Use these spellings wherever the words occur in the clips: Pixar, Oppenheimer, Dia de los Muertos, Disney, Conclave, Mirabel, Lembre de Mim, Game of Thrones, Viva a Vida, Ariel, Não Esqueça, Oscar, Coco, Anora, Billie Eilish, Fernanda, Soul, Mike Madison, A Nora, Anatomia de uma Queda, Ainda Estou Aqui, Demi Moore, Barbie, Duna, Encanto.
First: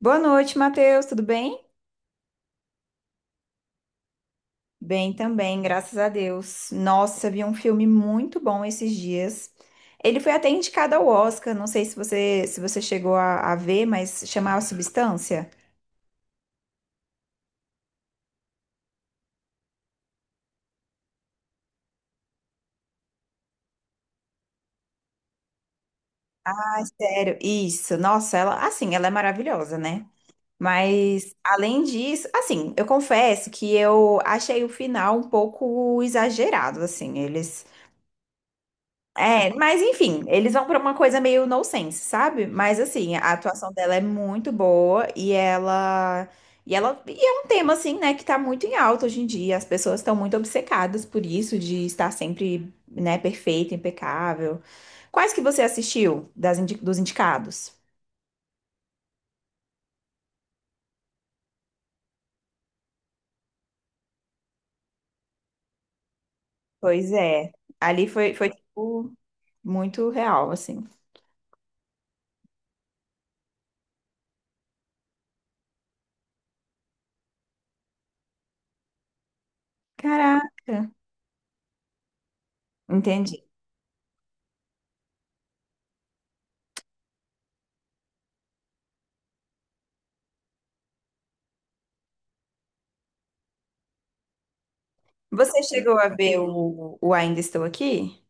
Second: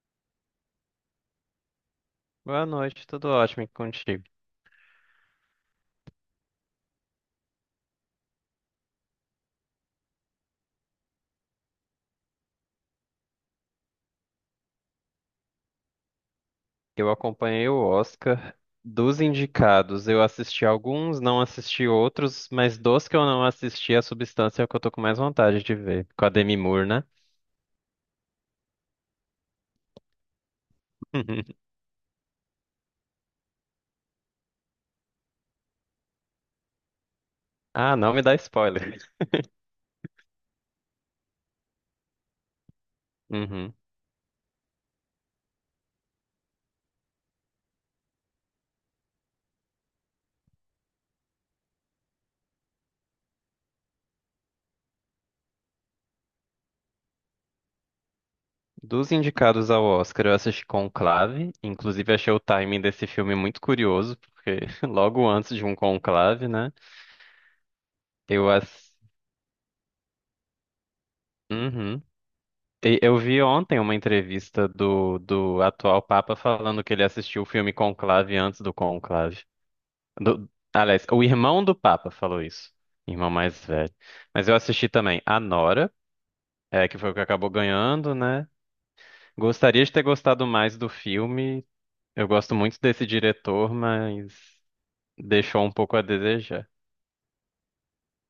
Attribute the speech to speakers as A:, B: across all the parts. A: Boa noite, Matheus, tudo bem?
B: Boa noite, tudo ótimo e contigo.
A: Bem também, graças a Deus. Nossa, vi um filme muito bom esses dias. Ele foi até indicado ao Oscar, não sei se você chegou a ver, mas chamava Substância.
B: Eu acompanhei o Oscar dos indicados. Eu assisti alguns, não assisti outros, mas dos que eu não assisti, a substância é o que eu tô com mais vontade de ver. Com a Demi Moore, né?
A: Sério, isso. Nossa, ela, assim, ela é maravilhosa, né? Mas além disso, assim, eu confesso que eu achei o final um pouco exagerado, assim. Eles
B: Ah, não me dá spoiler.
A: É, mas enfim, eles vão pra uma coisa meio nonsense, sabe? Mas assim, a atuação
B: Uhum.
A: dela é muito boa e ela e é um tema assim, né, que tá muito em alta hoje em dia. As pessoas estão muito obcecadas por isso de estar sempre, né, perfeita, impecável. Quais que você assistiu dos indicados?
B: Dos indicados ao Oscar, eu assisti Conclave. Inclusive, achei o timing desse filme muito curioso, porque logo antes de um conclave, né?
A: Pois é, ali foi
B: Eu
A: foi
B: assisti.
A: tipo muito real assim.
B: Eu vi ontem uma entrevista do atual Papa falando que ele assistiu o filme Conclave antes do Conclave. Do,
A: Caraca,
B: aliás, o irmão do Papa falou isso, irmão
A: entendi.
B: mais velho. Mas eu assisti também A Nora, é, que foi o que acabou ganhando, né? Gostaria de ter gostado mais do filme. Eu gosto muito desse diretor, mas
A: Você
B: deixou um pouco
A: chegou
B: a
A: a ver
B: desejar.
A: o Ainda Estou Aqui?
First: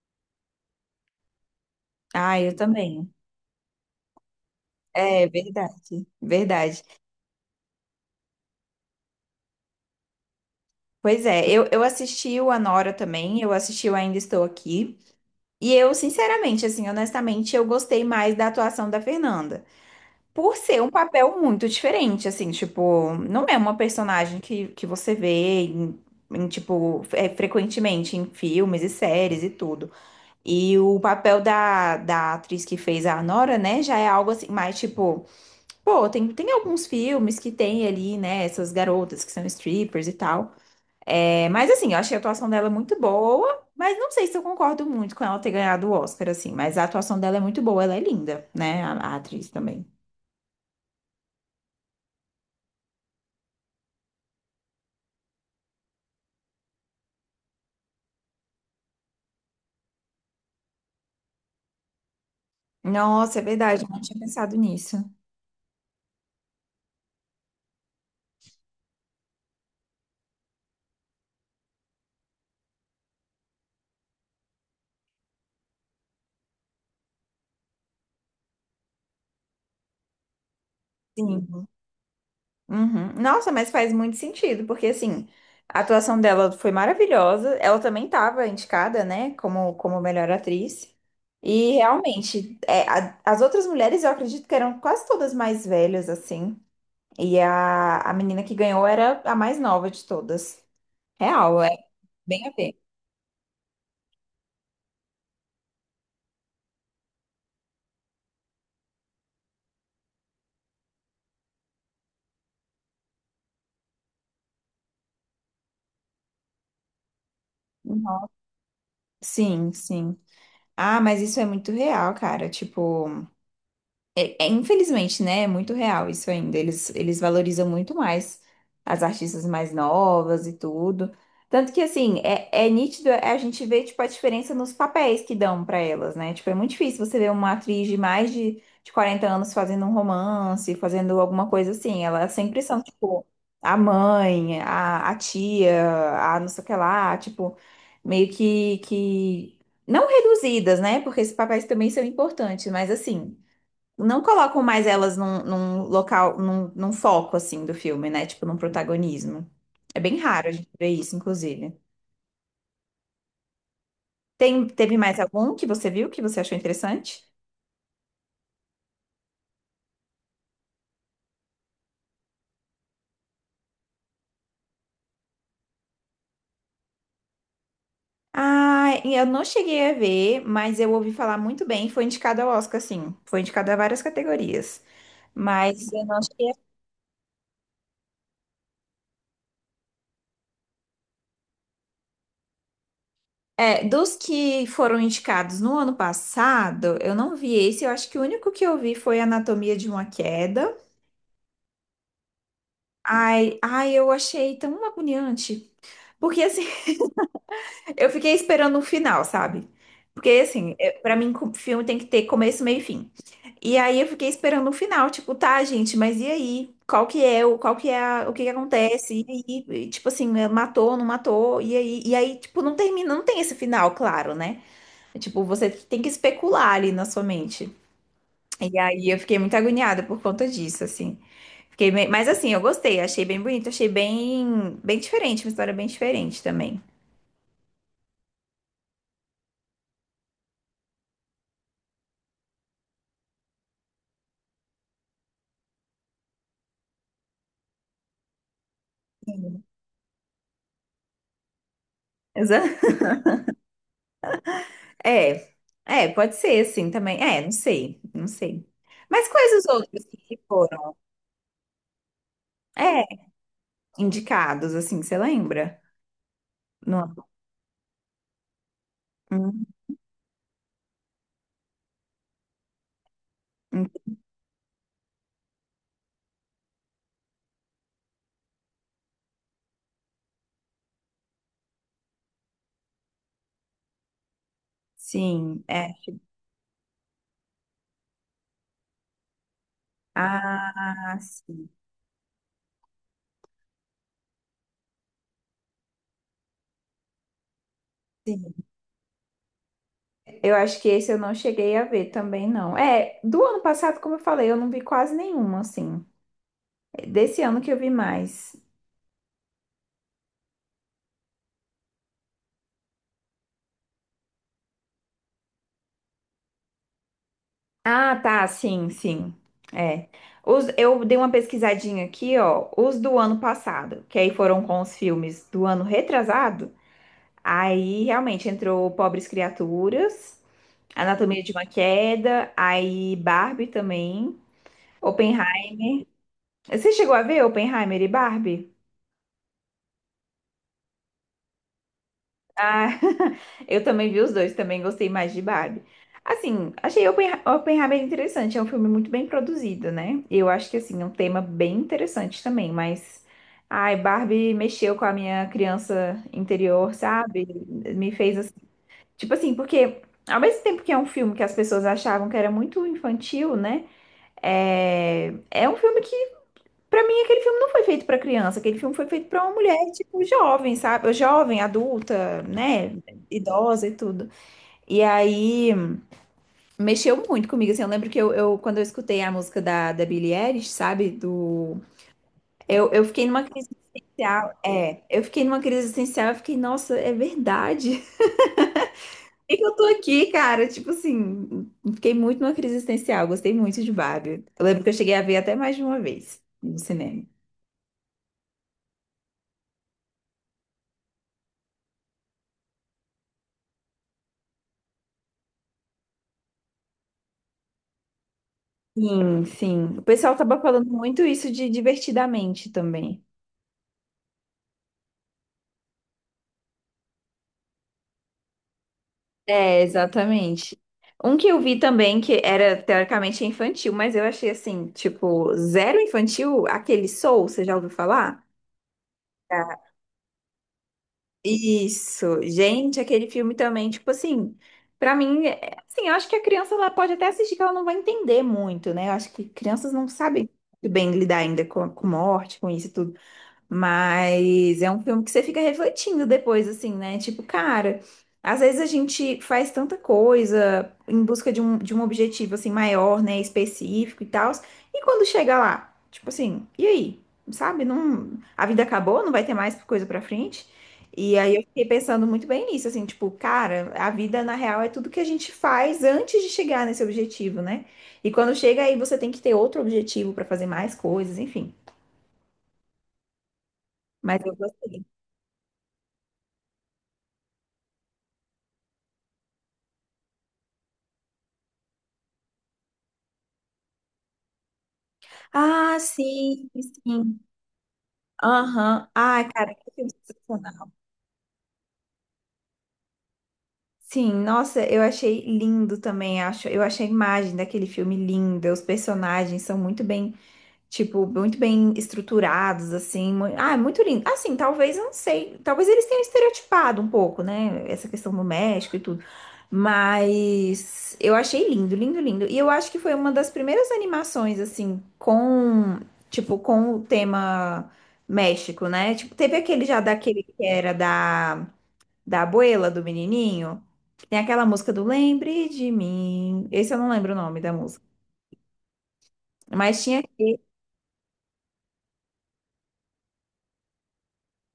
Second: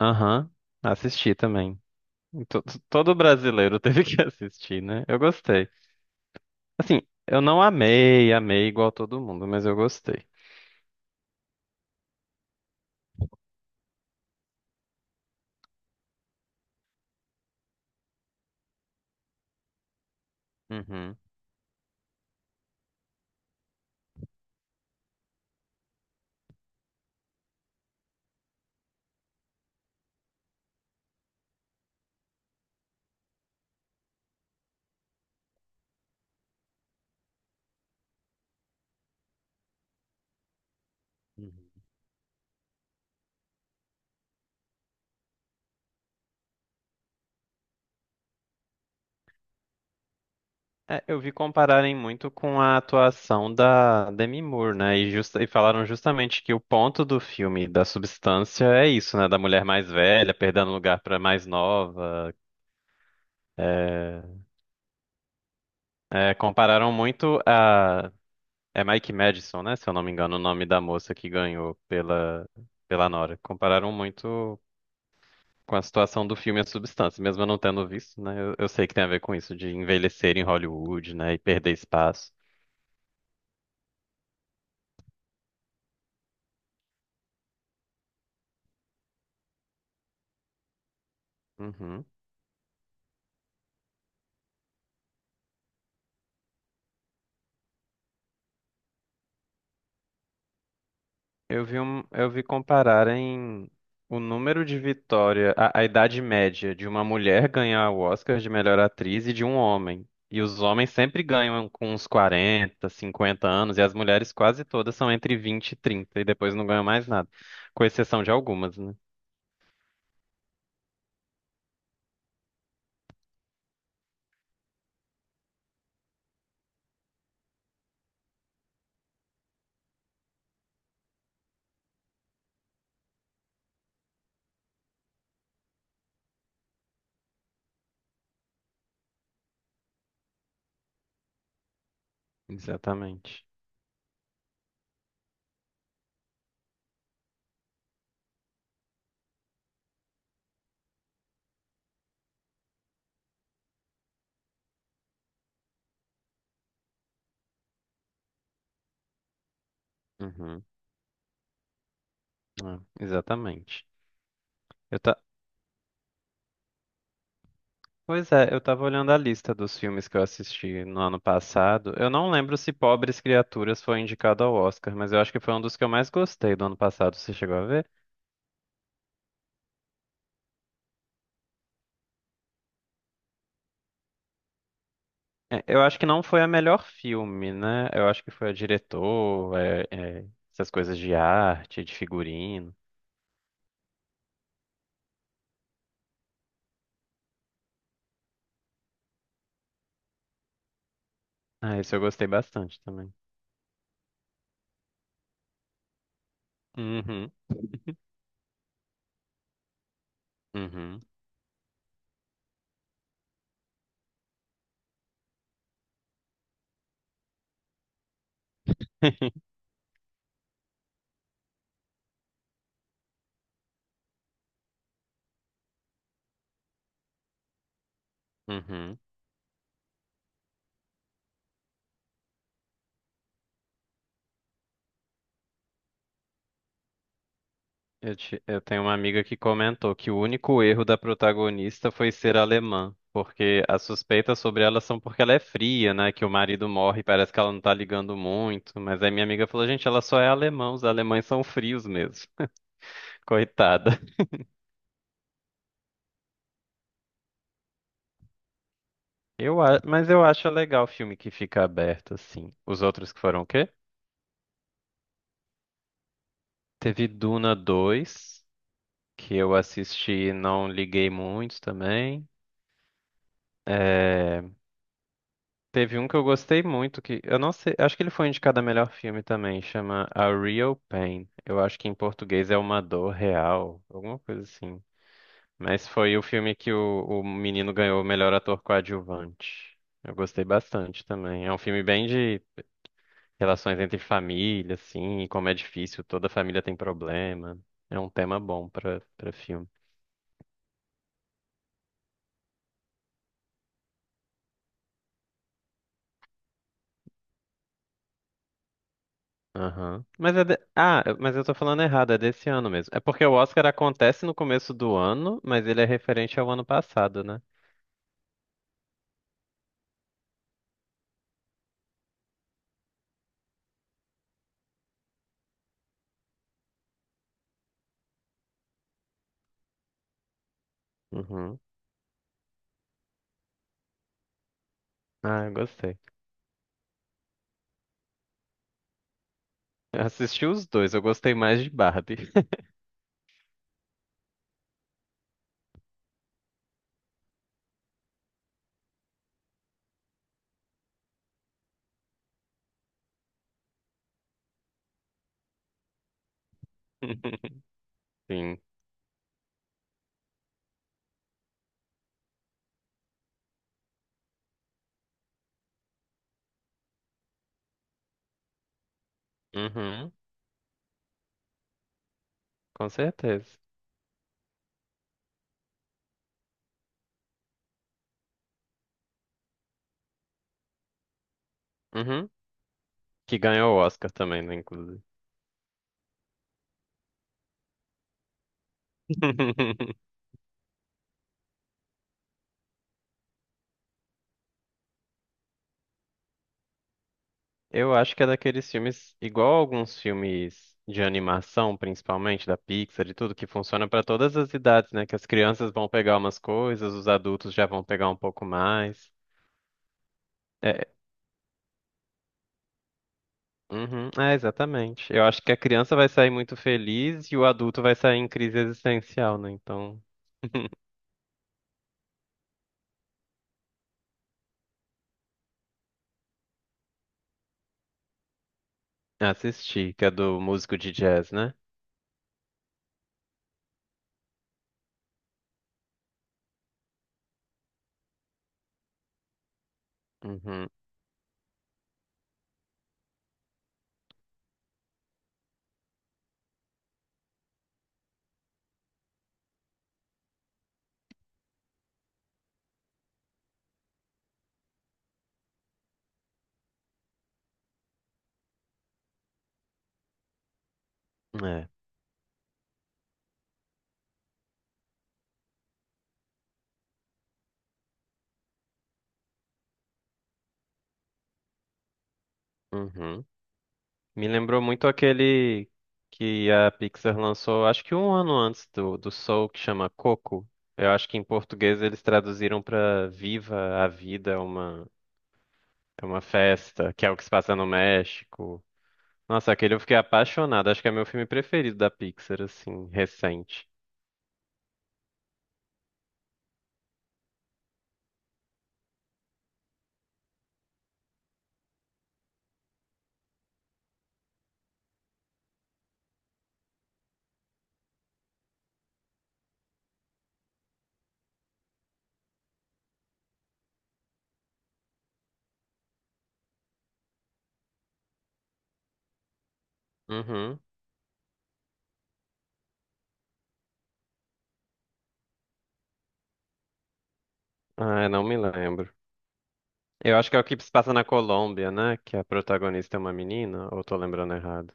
B: Aham, assisti também.
A: Ah, eu
B: To-
A: também.
B: Todo brasileiro teve que assistir, né? Eu
A: É
B: gostei.
A: verdade, verdade.
B: Assim, eu não amei, amei igual todo mundo, mas eu gostei.
A: Pois é, eu assisti o Anora também, eu assisti o Ainda Estou Aqui, e eu, sinceramente, assim, honestamente, eu gostei mais da atuação da Fernanda. Por ser um
B: Uhum.
A: papel muito diferente, assim, tipo, não é uma personagem que você vê em, tipo, frequentemente em filmes e séries e tudo. E o papel da atriz que fez a Anora, né, já é algo assim, mais tipo. Pô, tem alguns filmes que tem ali, né, essas garotas que são strippers e tal. É, mas
B: Uhum.
A: assim, eu achei a atuação dela muito boa, mas não sei se eu concordo muito com ela ter ganhado o Oscar, assim, mas a atuação dela é muito boa, ela é linda, né? A atriz também.
B: É, eu vi compararem muito com a atuação da Demi Moore, né? E, e falaram justamente que o ponto do filme, da substância, é isso, né? Da mulher mais velha perdendo lugar pra mais nova.
A: Nossa, é verdade, eu não tinha
B: É,
A: pensado nisso.
B: compararam muito a. É Mike Madison, né? Se eu não me engano, o nome da moça que ganhou pela, pela Nora. Compararam muito. Com a situação do filme a substância. Mesmo eu não tendo visto, né? Eu sei que tem a ver com isso, de envelhecer em Hollywood, né? E
A: Sim.
B: perder espaço.
A: Uhum. Nossa, mas faz muito sentido, porque assim, a atuação dela foi maravilhosa. Ela também estava indicada, né, como, como melhor atriz. E
B: Uhum.
A: realmente, as outras mulheres eu acredito que eram quase todas mais velhas, assim. E a menina que ganhou era a mais nova de todas. Real,
B: Eu
A: é
B: vi um, eu vi
A: bem a ver.
B: compararem o número de vitória, a idade média de uma mulher ganhar o Oscar de melhor atriz e de um homem. E os homens sempre ganham com uns 40 50 anos, e as mulheres quase todas são entre 20 e 30 e depois não ganham mais nada. Com exceção
A: Uhum.
B: de algumas, né?
A: Sim, sim. Ah, mas isso é muito real, cara. Tipo. É, é, infelizmente, né? É muito real isso ainda. Eles valorizam muito mais as artistas mais novas e tudo. Tanto que, assim, é, é nítido é, a gente vê tipo, a diferença nos papéis que dão pra elas, né? Tipo, é muito difícil você ver uma atriz de mais de 40 anos fazendo um romance, fazendo alguma coisa assim. Elas sempre são, tipo,
B: Exatamente.
A: a mãe, a tia, a não sei o que lá, tipo, meio que... Não reduzidas, né? Porque esses papéis também são importantes, mas assim não colocam mais elas num, num local, num foco assim do filme, né? Tipo, num protagonismo. É bem raro a
B: Uhum.
A: gente ver isso, inclusive.
B: É, exatamente.
A: Teve
B: Eu,
A: mais
B: ta-
A: algum que você viu que você achou interessante?
B: Pois é, eu tava olhando a lista dos filmes que eu assisti no ano passado. Eu não lembro se Pobres Criaturas foi indicado ao Oscar, mas eu acho que foi um dos que eu mais gostei do ano passado. Você chegou a ver?
A: Ah, eu não cheguei a ver, mas eu ouvi falar muito bem. Foi indicado ao Oscar, sim. Foi indicado a várias categorias.
B: É, eu
A: Mas
B: acho
A: eu
B: que
A: não
B: não foi a
A: cheguei a...
B: melhor filme, né? Eu acho que foi a diretor, essas coisas de arte, de figurino.
A: É, dos que foram indicados no ano passado, eu não vi esse. Eu acho que o único que eu vi foi Anatomia de uma Queda.
B: Ah, esse eu gostei bastante também.
A: Ai, ai, eu achei tão agoniante. Porque assim,
B: Uhum,
A: eu fiquei esperando o final, sabe? Porque assim,
B: uhum,
A: pra mim, filme tem que ter começo, meio e fim. E aí eu fiquei esperando o final, tipo, tá, gente, mas e aí? Qual que é o, qual que é a- o que que acontece? E aí, tipo assim, matou, não matou? E aí, tipo, não termina, não tem esse final, claro, né? É, tipo, você tem que especular ali na sua mente. E
B: uhum.
A: aí eu fiquei muito agoniada por conta disso, assim. Fiquei bem... Mas assim, eu gostei, achei bem bonito, achei bem, bem diferente, uma história bem diferente também.
B: Eu tenho uma amiga que comentou que o único erro da protagonista foi ser alemã, porque as suspeitas sobre ela são porque ela é fria, né? Que o marido morre e parece que ela não tá ligando muito. Mas aí minha amiga falou, gente, ela só é alemã, os alemães são frios mesmo. Coitada.
A: É, é, pode ser assim também. É, não sei, não sei. Mas quais os outros
B: Mas eu
A: que
B: acho legal o
A: foram,
B: filme que fica aberto, assim. Os
A: é,
B: outros que foram o quê?
A: indicados, assim, você lembra?
B: Teve
A: No...
B: Duna dois, que eu
A: Hum,
B: assisti e não liguei muito também.
A: hum.
B: É, teve um que eu gostei muito, que eu não sei, acho que ele foi indicado a melhor filme também, chama A Real Pain. Eu acho que em português é Uma Dor Real, alguma coisa assim.
A: Sim,
B: Mas
A: é.
B: foi o filme que o menino ganhou o melhor ator coadjuvante. Eu gostei bastante
A: Ah,
B: também. É um
A: sim,
B: filme bem de relações entre família, assim, e como é difícil, toda família tem problema. É um tema
A: sim.
B: bom pra para filme.
A: Eu acho que esse eu não cheguei a ver também, não. É, do ano passado, como eu falei, eu não vi quase nenhuma, assim. Desse ano que eu vi mais.
B: Aham. Mas é de... mas eu tô falando errado, é desse ano mesmo. É porque o Oscar acontece no começo do ano, mas ele é referente ao ano passado, né?
A: Ah, tá, sim, sim. É. Os, eu dei uma pesquisadinha aqui, ó, os do ano passado, que aí foram com os filmes do ano retrasado. Aí realmente entrou Pobres Criaturas, Anatomia de
B: Uhum.
A: uma Queda, aí Barbie também,
B: Ah, eu
A: Oppenheimer.
B: gostei.
A: Você chegou a ver Oppenheimer e Barbie?
B: Eu assisti os dois, eu gostei mais de Barbie.
A: Ah, eu também vi os dois, também gostei mais de Barbie. Assim, achei Oppenheimer interessante, é um filme muito bem produzido, né? E eu acho que, assim, é um tema bem interessante também, mas... Ai, Barbie mexeu com a minha criança interior, sabe? Me fez, assim...
B: Sim.
A: Tipo assim, porque ao mesmo tempo que é um filme que as pessoas achavam que era muito infantil, né? É um filme que... Pra mim, aquele filme não foi feito pra criança, aquele filme foi feito pra uma mulher,
B: Uhum.
A: tipo, jovem, sabe? Jovem, adulta,
B: Com
A: né?
B: certeza.
A: Idosa e tudo. E aí, mexeu muito comigo, assim, eu lembro que quando eu escutei a música da Billie Eilish, sabe? Do...
B: Uhum.
A: Eu fiquei
B: Que
A: numa crise
B: ganhou o Oscar também, né,
A: existencial,
B: inclusive.
A: eu fiquei numa crise existencial, eu fiquei, nossa, é verdade? Por que que eu tô aqui, cara? Tipo assim, fiquei muito numa crise existencial, gostei muito de Barbie. Eu lembro que eu cheguei a ver até mais de uma vez no cinema.
B: Eu acho que é daqueles filmes, igual alguns filmes de animação, principalmente da Pixar e tudo, que funciona pra todas as idades, né? Que as crianças vão pegar umas coisas, os adultos já vão pegar um pouco mais.
A: Sim, sim. O pessoal tava
B: É,
A: falando muito isso de divertidamente também.
B: uhum, é, exatamente. Eu acho que a criança vai sair muito feliz e o adulto vai sair em crise existencial, né?
A: É,
B: Então,
A: exatamente. Um que eu vi também, que era teoricamente infantil, mas eu achei assim, tipo, zero infantil, aquele Soul, você já ouviu falar? Já.
B: assisti, que é do músico de jazz, né?
A: Isso, gente, aquele filme também, tipo assim, pra mim, assim, eu acho que a criança ela pode até assistir que ela não vai entender muito, né? Eu acho que crianças não sabem
B: Uhum,
A: muito bem lidar ainda com morte, com isso tudo. Mas é um filme que você fica refletindo depois, assim, né? Tipo, cara, às vezes a gente faz tanta coisa em busca de um objetivo, assim, maior, né? Específico e tal. E quando chega lá, tipo assim, e aí? Sabe? Não, a vida acabou, não vai ter mais coisa pra frente. E aí eu
B: é.
A: fiquei pensando muito bem nisso, assim, tipo, cara, a vida na real é tudo que a gente faz antes de chegar nesse objetivo, né? E quando chega aí, você tem que ter outro objetivo pra fazer mais coisas, enfim.
B: Uhum. Me
A: Mas eu
B: lembrou muito
A: gostei.
B: aquele que a Pixar lançou, acho que um ano antes do Soul, que chama Coco. Eu acho que em português eles traduziram pra Viva a Vida, é uma,
A: Ah,
B: é uma
A: sim,
B: festa, que é o que se
A: sim.
B: passa no México.
A: Aham. Ai,
B: Nossa,
A: cara,
B: aquele eu
A: que
B: fiquei
A: filme
B: apaixonado. Acho que
A: sensacional.
B: é meu filme preferido da Pixar, assim, recente.
A: Sim, nossa, eu achei lindo também, acho. Eu achei a imagem daquele filme linda. Os personagens são muito bem... Tipo, muito bem estruturados, assim. Ah, é muito lindo. Assim, talvez, eu não sei. Talvez eles tenham estereotipado um pouco, né? Essa questão do México e tudo. Mas eu achei lindo, lindo, lindo. E eu acho que foi uma das primeiras animações, assim, com, tipo, com o tema México, né? Tipo, teve aquele já daquele
B: Uhum.
A: que era da abuela, do menininho. Tem aquela música do Lembre de Mim. Esse eu não lembro o nome da
B: Ah,
A: música.
B: eu não me lembro.
A: Mas
B: Eu
A: tinha.
B: acho que é o que se passa na Colômbia, né? Que a protagonista é uma menina, ou tô lembrando errado.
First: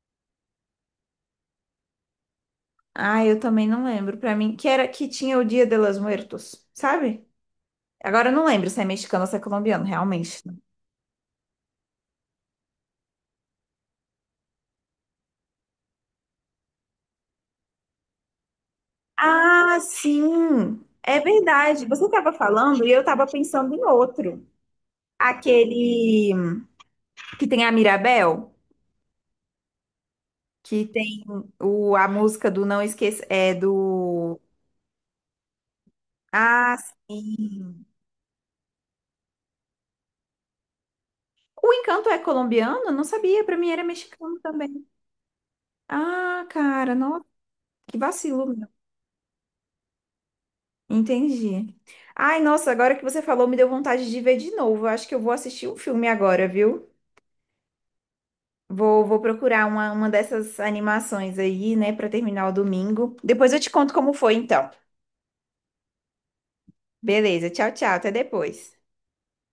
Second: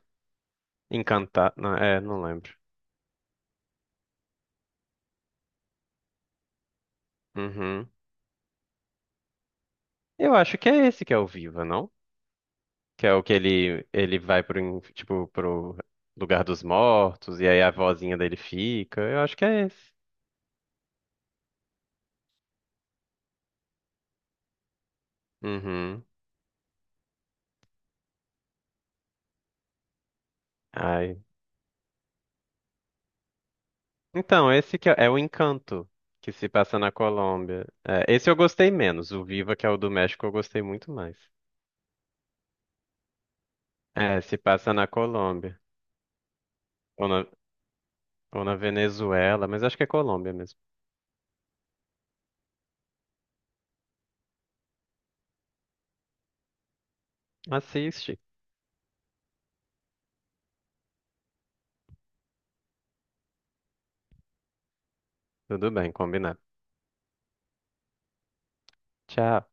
B: Encantada. Não, é, não lembro.
A: Ah, eu também não lembro. Pra mim, que era que tinha o Dia de los Muertos, sabe?
B: Uhum.
A: Agora eu não lembro se é mexicano ou se é colombiano,
B: Eu
A: realmente.
B: acho que é esse que é o Viva, não? Que é o que ele vai pro, tipo, pro lugar dos mortos e aí a vozinha dele fica. Eu acho que é
A: Ah,
B: esse.
A: sim! É verdade. Você estava falando e eu estava pensando em outro.
B: Uhum.
A: Aquele que tem a Mirabel, que
B: Ai.
A: tem o, a música do Não Esqueça, é do...
B: Então, esse que é, é o Encanto que se
A: Ah,
B: passa na Colômbia.
A: sim!
B: É, esse eu gostei menos. O Viva, que é o do México, eu gostei muito mais.
A: O Encanto é colombiano? Não sabia, pra mim era
B: É, se
A: mexicano
B: passa
A: também.
B: na Colômbia.
A: Ah, cara,
B: Ou na,
A: nossa, que
B: ou
A: vacilo.
B: na Venezuela, mas acho que é Colômbia mesmo.
A: Entendi. Ai, nossa, agora que você falou, me deu vontade de ver de novo. Eu acho que eu vou assistir um filme agora, viu?
B: Assiste.
A: Vou, vou procurar uma dessas animações aí, né, pra terminar o domingo. Depois eu te conto como foi, então.
B: Tudo bem, combinado.
A: Beleza, tchau, tchau, até depois.
B: Tchau.